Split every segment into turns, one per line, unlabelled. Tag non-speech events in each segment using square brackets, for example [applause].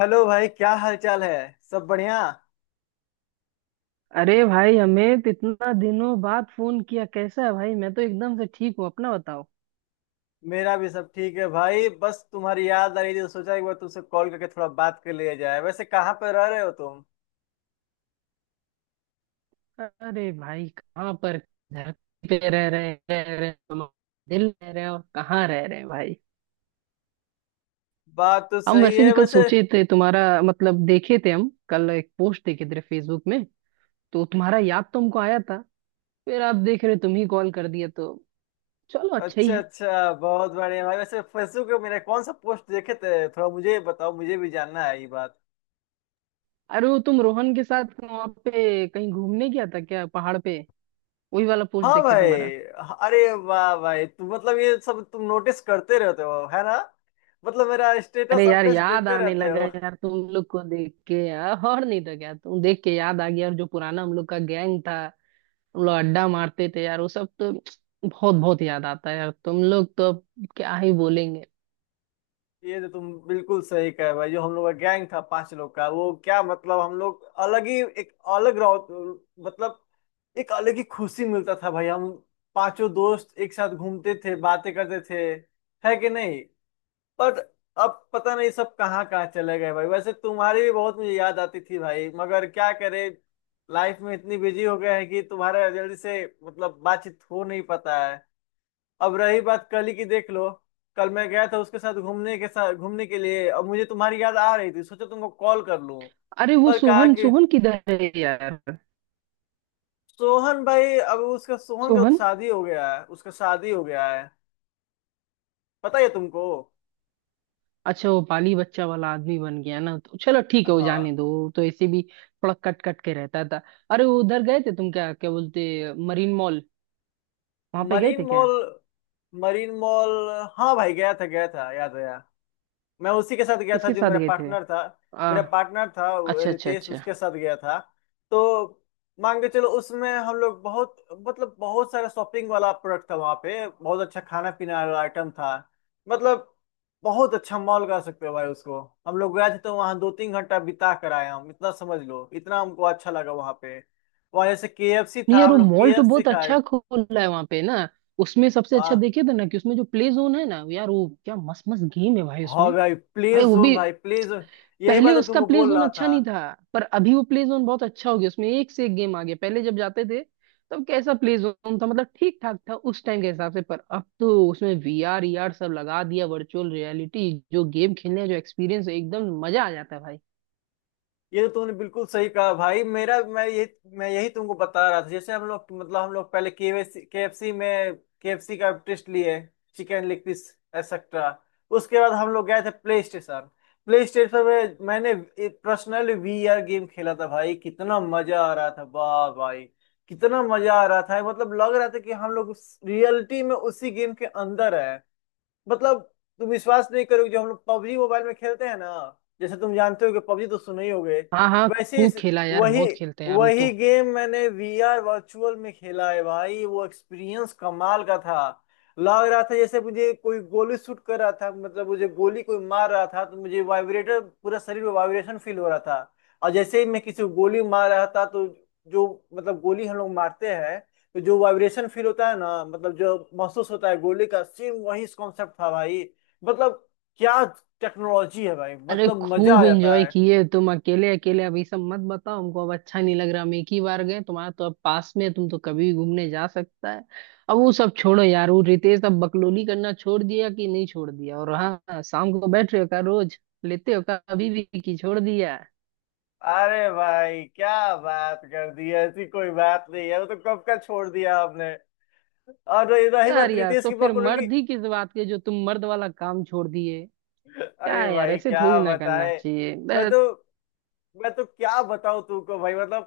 Hello भाई, क्या हाल चाल है। सब बढ़िया।
अरे भाई हमें तो इतना दिनों बाद फोन किया, कैसा है भाई? मैं तो एकदम से ठीक हूँ, अपना बताओ।
मेरा भी सब ठीक है भाई, बस तुम्हारी याद आ रही थी तो सोचा एक बार तुमसे कॉल करके थोड़ा बात कर लिया जाए। वैसे कहाँ पे रह रहे हो तुम।
अरे भाई कहाँ पर, धरती पे रह रहे तुम, दिल रह रहे और कहाँ रह रहे हैं भाई।
बात तो
हम
सही
वैसे
है
भी कल
वैसे।
सोचे थे, तुम्हारा मतलब देखे थे, हम कल एक पोस्ट देखे थे फेसबुक में, तो तुम्हारा याद तो हमको आया था। फिर आप देख रहे तुम ही कॉल कर दिया तो चलो अच्छा ही
अच्छा
है।
अच्छा, बहुत बढ़िया भाई। वैसे फेसबुक पे मेरे कौन सा पोस्ट देखे थे, थोड़ा मुझे बताओ, मुझे भी जानना है ये बात।
अरे वो तुम रोहन के साथ वहां पे कहीं घूमने गया था क्या, पहाड़ पे? वही वाला पोस्ट
हाँ
देखे
भाई।
तुम्हारा।
अरे वाह भाई, तुम मतलब ये सब तुम नोटिस करते रहते हो है ना, मतलब मेरा स्टेटस
अरे यार,
अपडेट्स
याद
देखते
आने
रहते।
लगा यार तुम लोग को देख के, यार और नहीं तो क्या, तुम देख के याद आ गया, और जो पुराना हम लोग का गैंग था, हम लोग अड्डा मारते थे यार, वो सब तो बहुत बहुत याद आता है यार। तुम लोग तो अब क्या ही बोलेंगे।
ये तो तुम बिल्कुल सही कहे भाई, जो हम लोग का गैंग था पांच लोग का, वो क्या मतलब हम लोग अलग ही एक अलग रहो, मतलब एक अलग ही खुशी मिलता था भाई। हम पांचों दोस्त एक साथ घूमते थे, बातें करते थे, है कि नहीं। पर अब पता नहीं सब कहाँ कहाँ चले गए भाई। वैसे तुम्हारी भी बहुत मुझे याद आती थी भाई, मगर क्या करे, लाइफ में इतनी बिजी हो गए हैं कि तुम्हारा जल्दी से मतलब बातचीत हो नहीं पाता है। अब रही बात कल ही की, देख लो। कल मैं गया था उसके साथ घूमने के लिए। अब मुझे तुम्हारी याद आ रही थी, सोचा तुमको कॉल कर लूं।
अरे वो
पर कहा
सोहन
कि
सोहन किधर है यार?
सोहन भाई, अब उसका सोहन का तो
सोहन।
शादी हो गया है, उसका शादी हो गया है, पता है तुमको।
अच्छा वो पाली बच्चा वाला आदमी बन गया ना, तो चलो ठीक है, वो जाने
हाँ।
दो, वो तो ऐसे भी थोड़ा कट कट के रहता था। अरे वो उधर गए थे तुम, क्या क्या बोलते, मरीन मॉल, वहां पे गए
मरीन
थे क्या?
मॉल। मरीन मॉल, हाँ भाई, गया था याद आया। मैं उसी के साथ गया था
किसके
जो
साथ
मेरा
गए थे?
पार्टनर था। मेरा
आ,
पार्टनर था वो,
अच्छा अच्छा
रितेश,
अच्छा।
उसके साथ गया था। तो मान के चलो, उसमें हम लोग बहुत, मतलब बहुत सारा शॉपिंग वाला प्रोडक्ट था वहाँ पे, बहुत अच्छा खाना पीना वाला आइटम था, मतलब बहुत अच्छा मॉल कह सकते हो भाई उसको। हम लोग गए थे तो वहाँ 2-3 घंटा बिता कर आए हम, इतना समझ लो, इतना हमको अच्छा लगा वहाँ पे। वहाँ जैसे KFC
नहीं
था,
यार,
हम
वो
लोग
मॉल तो
KFC
बहुत अच्छा
खाए।
खुला है वहां पे ना, उसमें सबसे अच्छा
हाँ।
देखे थे ना कि उसमें जो प्ले जोन है ना यार, वो क्या मस्त मस्त गेम है भाई
हाँ
उसमें।
भाई, प्ले
भाई वो
जोन
भी
भाई, प्ले जोन, यही
पहले
बात है
उसका
तुमको
प्ले
बोल
जोन
रहा
अच्छा
था।
नहीं था, पर अभी वो प्ले जोन बहुत अच्छा हो गया, उसमें एक से एक गेम आ गया। पहले जब जाते थे तब कैसा प्ले जोन था, मतलब ठीक ठाक था उस टाइम के हिसाब से, पर अब तो उसमें वीआर ईआर सब लगा दिया, वर्चुअल रियलिटी, जो गेम खेलने का जो एक्सपीरियंस है एकदम मजा आ जाता है भाई।
ये तो तूने बिल्कुल सही कहा भाई, मेरा मैं यही तुमको बता रहा था। जैसे हम लोग, मतलब हम लोग पहले केएफसी, केएफसी में, केएफसी का टेस्ट लिए, चिकन लेग पीस एक्सेट्रा। उसके बाद हम लोग गए थे प्ले स्टेशन। प्ले स्टेशन में मैंने पर्सनली वीआर गेम खेला था भाई। कितना मजा आ रहा था वाह भाई, कितना मजा आ रहा था, मतलब लग रहा था कि हम लोग रियलिटी में उसी गेम के अंदर है। मतलब तुम विश्वास नहीं करोगे, जो हम लोग पबजी मोबाइल में खेलते हैं ना, जैसे तुम जानते हो कि पबजी तो सुने ही होगे।
हाँ हाँ,
वैसे
खूब
इस-
खेला यार,
वही
बहुत खेलते हैं यार वो
वही
तो।
गेम मैंने वीआर वर्चुअल में खेला है भाई। वो एक्सपीरियंस कमाल का था। लग रहा था जैसे मुझे कोई गोली शूट कर रहा था, मतलब मुझे गोली कोई मार रहा था तो मुझे वाइब्रेटर, पूरा शरीर में वाइब्रेशन फील हो रहा था। और जैसे ही मैं किसी को गोली मार रहा था तो जो, मतलब गोली हम लोग मारते हैं, तो जो वाइब्रेशन फील होता है ना, मतलब जो महसूस होता है गोली का, सेम वही कॉन्सेप्ट था भाई। मतलब क्या टेक्नोलॉजी है भाई,
अरे
मतलब मजा आ
खूब
जाता
एंजॉय
है।
किए तुम, अकेले अकेले अभी सब मत बताओ हमको, अब अच्छा नहीं लग रहा, हम एक ही बार गए, तुम्हारा तो अब पास में है, तुम तो कभी भी घूमने जा सकता है। अब वो सब छोड़ो यार, वो रितेश अब बकलोली करना छोड़ दिया कि नहीं छोड़ दिया? और हाँ, शाम को बैठ रहे हो क्या रोज? लेते हो क्या अभी भी कि छोड़ दिया?
अरे भाई क्या बात कर दी, ऐसी कोई बात नहीं है, वो तो कब का छोड़ दिया आपने। और रही रही
यार
बात
यार
रितेश
तो
की
फिर
पॉपुलरिटी।
मर्द ही किस बात के जो तुम मर्द वाला काम छोड़ दिए? क्या
अरे
है यार,
भाई
ऐसे
क्या
थोड़ी ना करना
बताए,
चाहिए
मैं
बस।
तो मैं तो क्या बताऊं तुमको भाई। मतलब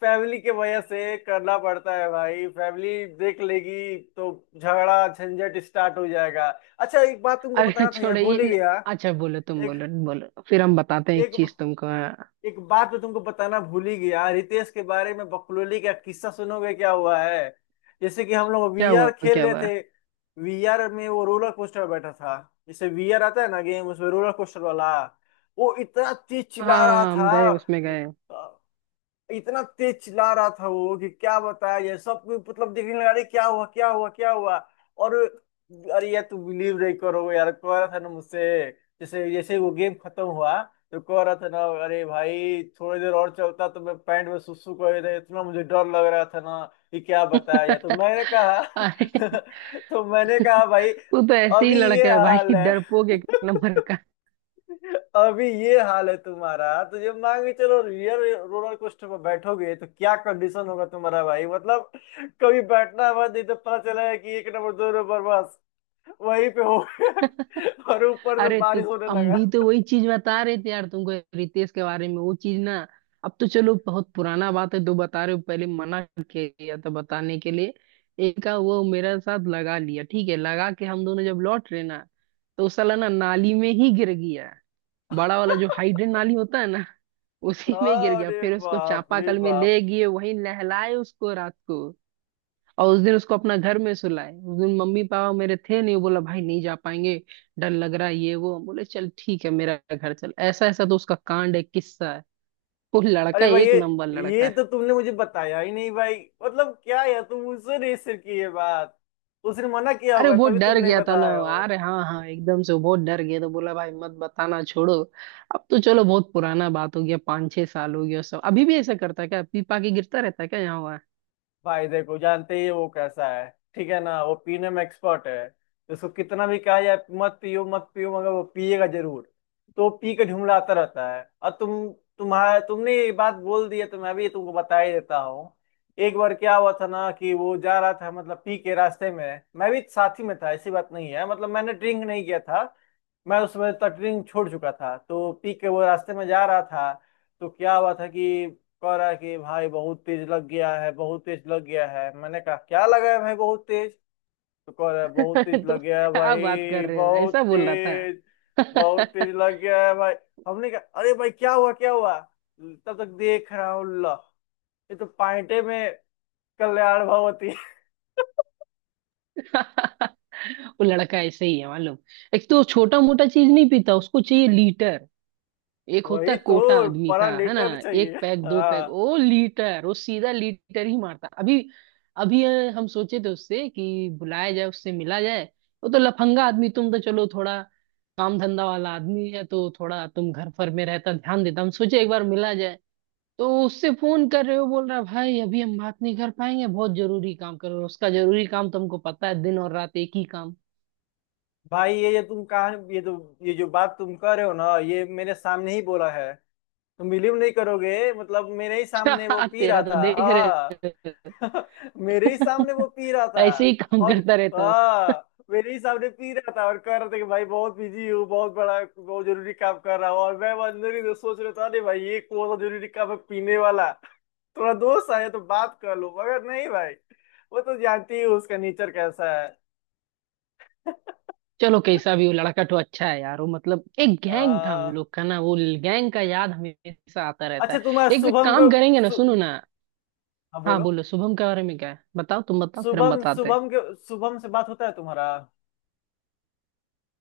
फैमिली के वजह से करना पड़ता है भाई, फैमिली देख लेगी तो झगड़ा झंझट स्टार्ट हो जाएगा। अच्छा एक बात तुमको
अरे
बताना था यार,
छोड़ो ये
भूल ही
न-
गया।
अच्छा बोलो, तुम
एक
बोलो बोलो, फिर हम बताते हैं एक
एक
चीज तुमको, हाँ।
एक बात मैं तुमको बताना भूल ही गया, रितेश के बारे में बकलोली का किस्सा सुनोगे क्या हुआ है। जैसे कि हम लोग
क्या हुआ
वीआर
क्या
खेल रहे
हुआ?
थे, वीआर में वो रोलर कोस्टर बैठा था, जैसे वीआर आता है ना गेम उसमें रोलर कोस्टर वाला। वो इतना तेज चिल्ला रहा
हाँ, हम गए, उसमें गए।
था, इतना तेज चिल्ला रहा था वो कि क्या बताया, ये सब कोई मतलब देखने लगा, अरे क्या हुआ क्या हुआ क्या हुआ। और अरे यार, तू बिलीव नहीं करोगे यार, कह रहा था ना मुझसे, जैसे जैसे वो गेम खत्म हुआ तो कह रहा था ना, अरे भाई थोड़ी देर और चलता तो मैं पैंट में सुसु कर देता, इतना मुझे डर लग रहा था ना, कि क्या बताया यार। तो
[laughs]
मैंने कहा
अरे
[laughs] तो मैंने कहा भाई,
तू तो ऐसे ही
अभी ये
लड़का है
हाल
भाई,
है।
डरपोक एक नंबर का।
[laughs] अभी ये हाल है तुम्हारा तो, जब मान के चलो रियल रोलर कोस्टर पर बैठोगे, तो क्या कंडीशन होगा तुम्हारा भाई। मतलब कभी बैठना है बस, नहीं तो पता चला है कि एक नंबर दो नंबर बस वहीं पे हो
[laughs]
गया। [laughs] और ऊपर से
अरे
बारिश होने
हम
लगा।
भी तो वही चीज बता रहे थे यार तुमको, रितेश के बारे में वो चीज ना। अब तो चलो बहुत पुराना बात है, दो बता रहे हो, पहले मना किया था बताने के लिए। एक का वो मेरे साथ लगा लिया, ठीक है लगा के हम दोनों जब लौट रहे ना, तो वो साला ना नाली में ही गिर गया। बड़ा वाला जो हाइड्रेंट नाली होता है, उसी में गिर गया।
अरे
फिर उसको
बाप रे
चापाकल में
बाप।
ले गए, वहीं नहलाए उसको रात को। और उस दिन उसको अपना घर में सुलाए, उस दिन मम्मी पापा मेरे थे नहीं, वो बोला भाई नहीं जा पाएंगे, डर लग रहा है ये वो, हम बोले चल ठीक है मेरा घर चल। ऐसा ऐसा तो उसका कांड है, किस्सा है। वो लड़का
अरे भाई,
एक
ये
नंबर लड़का
ये
है।
तो तुमने मुझे बताया ही नहीं भाई। मतलब क्या यार, तुम मुझसे नहीं शेयर की ये बात। उसने मना किया
अरे
होगा
वो
तभी तुम
डर
नहीं
गया था ना,
बताया।
अरे हाँ हाँ, एकदम से वो बहुत डर गया, तो बोला भाई मत बताना, छोड़ो। अब तो चलो बहुत पुराना बात हो गया, 5 6 साल हो गया। सब अभी भी ऐसा करता है क्या, पीपा के गिरता रहता है क्या यहाँ?
भाई देखो, जानते ही है वो कैसा है, ठीक है ना। वो पीने में एक्सपर्ट है, उसको कितना भी कहा जाए मत पियो मत पियो, मगर वो पिएगा जरूर। तो वो पी के झुमलाता रहता है। और तुम, तुम्हारा तुमने ये बात बोल दी है तो मैं भी तुमको बता ही देता हूँ। एक बार क्या हुआ था ना, कि वो जा रहा था मतलब पी के रास्ते में, मैं भी साथी में था, ऐसी बात नहीं है, मतलब मैंने ड्रिंक नहीं किया था, मैं उस समय तटरिंग छोड़ चुका था। तो पीक के वो रास्ते में जा रहा था, तो क्या हुआ था कि कह रहा है कि भाई बहुत तेज लग गया है, बहुत तेज लग गया है। मैंने कहा क्या लगा है भाई बहुत तेज। तो कह रहा है बहुत तेज
[laughs] तुम
लग गया है
क्या बात कर
भाई,
रहे हो,
बहुत
ऐसा बोल रहा
तेज, बहुत
था? [laughs]
तेज लग गया है भाई। हमने कहा अरे भाई क्या हुआ क्या हुआ। तब तक देख रहा हूँ ला, ये तो पाइंटे में कल्याण भगवती। [laughs]
वो लड़का ऐसे ही है मालूम। एक तो छोटा मोटा चीज नहीं पीता, उसको चाहिए लीटर। एक होता
वही
है कोटा
तो
आदमी का,
परा
है ना?
लेटर चाहिए।
एक पैक दो पैक
हाँ
ओ लीटर, वो सीधा लीटर ही मारता अभी। अभी हम सोचे थे उससे कि बुलाया जाए, उससे मिला जाए। वो तो लफंगा आदमी, तुम तो चलो थोड़ा काम धंधा वाला आदमी है, तो थोड़ा तुम घर पर में रहता, ध्यान देता, हम सोचे एक बार मिला जाए। तो उससे फोन कर रहे हो बोल रहा है भाई अभी हम बात नहीं कर पाएंगे, बहुत जरूरी काम करो, उसका जरूरी काम तुमको पता है, दिन और रात एक ही काम।
भाई, ये ये जो बात तुम कर रहे हो ना, ये मेरे सामने ही बोला है। तुम बिलीव नहीं करोगे, मतलब मेरे ही सामने वो
[laughs]
पी
तेरा
रहा
तो
था,
देख रहे
हाँ।
[laughs]
[laughs] मेरे ही सामने
हो।
वो पी रहा था।
ऐसे ही काम
और
करता रहता हो।
हाँ, मेरे ही सामने पी रहा था और कह रहा था कि भाई बहुत बिजी हूँ, बहुत बड़ा बहुत जरूरी काम कर रहा हूँ। और मैं अंदर ही तो सोच रहा था, अरे भाई ये कौन सा जरूरी काम है पीने वाला। [laughs] थोड़ा दोस्त आया तो बात कर लो, मगर नहीं भाई, वो तो जानती ही हो उसका नेचर कैसा है।
चलो कैसा भी वो
[laughs]
लड़का तो अच्छा है यार, वो मतलब एक गैंग था हम
हाँ।
लोग का ना, वो गैंग का याद हमेशा आता रहता है।
अच्छा, तुम्हारा
एक एक
शुभम
काम
को
करेंगे ना, सुनो ना।
हाँ
हाँ
बोलो,
बोलो, शुभम के बारे में क्या है बताओ, तुम बताओ फिर हम
शुभम
बताते हैं।
शुभम के शुभम से बात होता है तुम्हारा।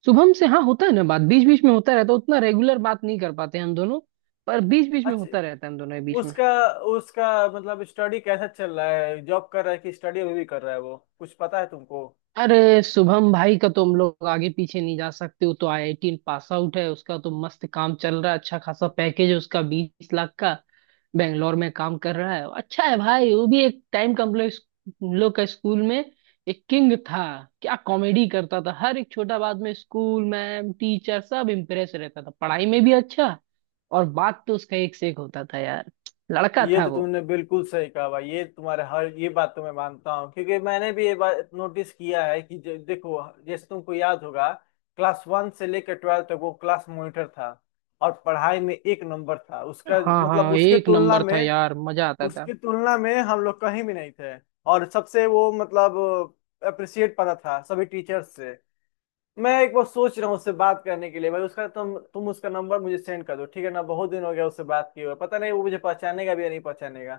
शुभम से हाँ होता है ना बात, बीच बीच में होता रहता है, उतना रेगुलर बात नहीं कर पाते हम दोनों, पर बीच बीच में
अच्छा,
होता रहता है हम दोनों के बीच में।
उसका, उसका मतलब स्टडी कैसा चल रहा है, जॉब कर रहा है कि स्टडी अभी भी कर रहा है वो, कुछ पता है तुमको।
अरे शुभम भाई का तुम लोग आगे पीछे नहीं जा सकते, वो तो आईआईटी पास आउट है, उसका तो मस्त काम चल रहा है, अच्छा खासा पैकेज है उसका 20 लाख का, बेंगलोर में काम कर रहा है। अच्छा है भाई वो भी। एक टाइम का हम लोग, हम लोग का स्कूल में एक किंग था, क्या कॉमेडी करता था हर एक छोटा बात में, स्कूल मैम टीचर सब इम्प्रेस रहता था, पढ़ाई में भी अच्छा, और बात तो उसका एक से एक होता था यार, लड़का
ये
था
तो
वो।
तुमने बिल्कुल सही कहा भाई, ये तुम्हारे हर ये बात तो मैं मानता हूँ, क्योंकि मैंने भी ये बात नोटिस किया है कि देखो, जैसे तुमको याद होगा, क्लास 1 से लेकर 12वीं तक वो क्लास मॉनिटर था और पढ़ाई में एक नंबर था उसका।
हाँ
मतलब
हाँ
उसकी
एक
तुलना
नंबर था
में,
यार, मजा आता था।
उसकी तुलना में हम लोग कहीं भी नहीं थे। और सबसे वो मतलब अप्रिशिएट पाता था सभी टीचर्स से। मैं एक बार सोच रहा हूँ उससे बात करने के लिए भाई। उसका तुम उसका नंबर मुझे सेंड कर दो, ठीक है ना। बहुत दिन हो गया उससे बात किए हुए, पता नहीं वो मुझे पहचानेगा भी या नहीं पहचानेगा।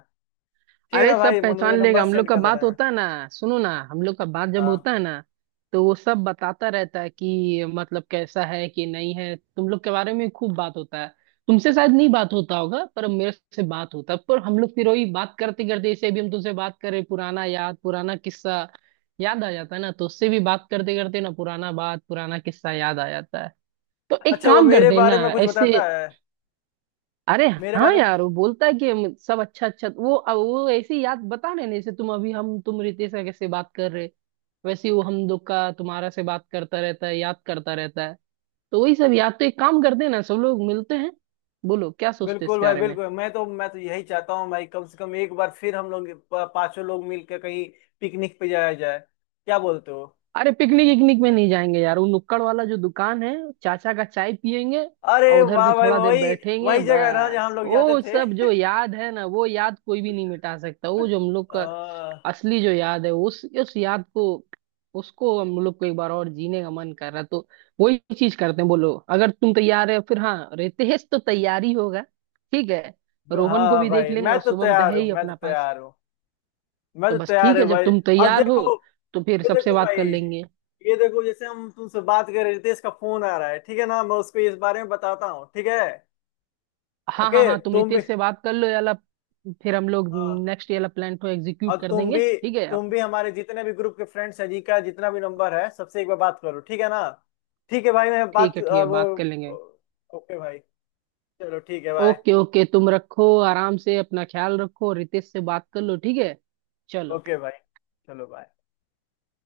ठीक है
अरे
ना
सब
भाई, मुझे मुझे
पहचान लेगा,
नंबर
हम लोग
सेंड
का
कर
बात
देना है।
होता है ना, सुनो ना, हम लोग का बात जब
हाँ।
होता है ना, तो वो सब बताता रहता है कि मतलब कैसा है कि नहीं है, तुम लोग के बारे में खूब बात होता है। तुमसे शायद नहीं बात होता होगा पर मेरे से बात होता है, पर हम लोग फिर वही बात करते करते, जैसे अभी हम तुमसे बात करें, पुराना याद, पुराना किस्सा याद आ जाता है ना, तो उससे भी बात करते करते ना पुराना बात पुराना किस्सा याद आ जाता है। तो एक
अच्छा, वो
काम
मेरे
करते हैं ना
बारे में कुछ
ऐसे।
बताता है,
अरे
मेरे
हाँ
बारे में
यार वो बोलता है कि हम सब, अच्छा अच्छा वो अब वो ऐसी याद बता रहे ना, जैसे तुम अभी, हम तुम रितेश का कैसे बात कर रहे, वैसे ही वो हम लोग का तुम्हारा से बात करता रहता है, याद करता रहता है, तो वही सब याद। तो एक काम करते हैं ना, सब लोग मिलते हैं, बोलो क्या सोचते हैं
बिल्कुल
इसके
भाई
बारे में।
बिल्कुल, मैं तो यही चाहता हूँ भाई, कम से कम एक बार फिर हम लोग पांचों लोग मिलकर कहीं पिकनिक पे जाया जाए, क्या बोलते हो।
अरे पिकनिक इकनिक में नहीं जाएंगे यार, वो नुक्कड़ वाला जो दुकान है, चाचा का चाय पियेंगे
अरे
और उधर पे
वाह भाई,
थोड़ा देर
वही,
बैठेंगे
वही जगह है ना जहाँ
बस,
हम लोग जाते
वो
थे।
सब जो याद है ना, वो याद कोई भी नहीं मिटा सकता, वो जो हम लोग
[laughs]
का
आ,
असली जो याद है, उस याद को, उसको हम लोग को एक बार और जीने का मन कर रहा है, तो वही चीज करते हैं। बोलो अगर तुम तैयार है, फिर हाँ रितेश तो तैयारी होगा, ठीक है,
हाँ
रोहन को
हाँ
भी देख
भाई,
लेंगे,
मैं
और
तो
शुभम तो
तैयार
है
हूँ,
ही
मैं तो
अपना पास।
तैयार हूँ, मैं
तो
तो
बस ठीक
तैयार
है,
हूँ
जब
भाई।
तुम
अब
तैयार हो
देखो,
तो फिर
ये
सबसे
देखो
बात
भाई,
कर लेंगे।
ये देखो, जैसे हम तुमसे बात कर रहे थे, इसका फोन आ रहा है, ठीक है ना, मैं उसको इस बारे में बताता हूँ, ठीक है।
हाँ हाँ
ओके,
हाँ तुम
तुम भी।
रितेश से बात कर लो याला, फिर हम लोग
हाँ,
नेक्स्ट याला प्लान को
और
एग्जीक्यूट कर
तुम
देंगे,
भी,
ठीक है आप।
तुम भी हमारे जितने भी ग्रुप के फ्रेंड्स हैं, जी का जितना भी नंबर है, सबसे एक बार बात करो, ठीक है ना। ठीक है भाई, मैं बात
ठीक है
अब,
बात कर लेंगे।
ओके भाई, चलो ठीक है, बाय।
ओके ओके तुम रखो, आराम से अपना ख्याल रखो, रितेश से बात कर लो, ठीक है, चलो।
ओके भाई, चलो बाय।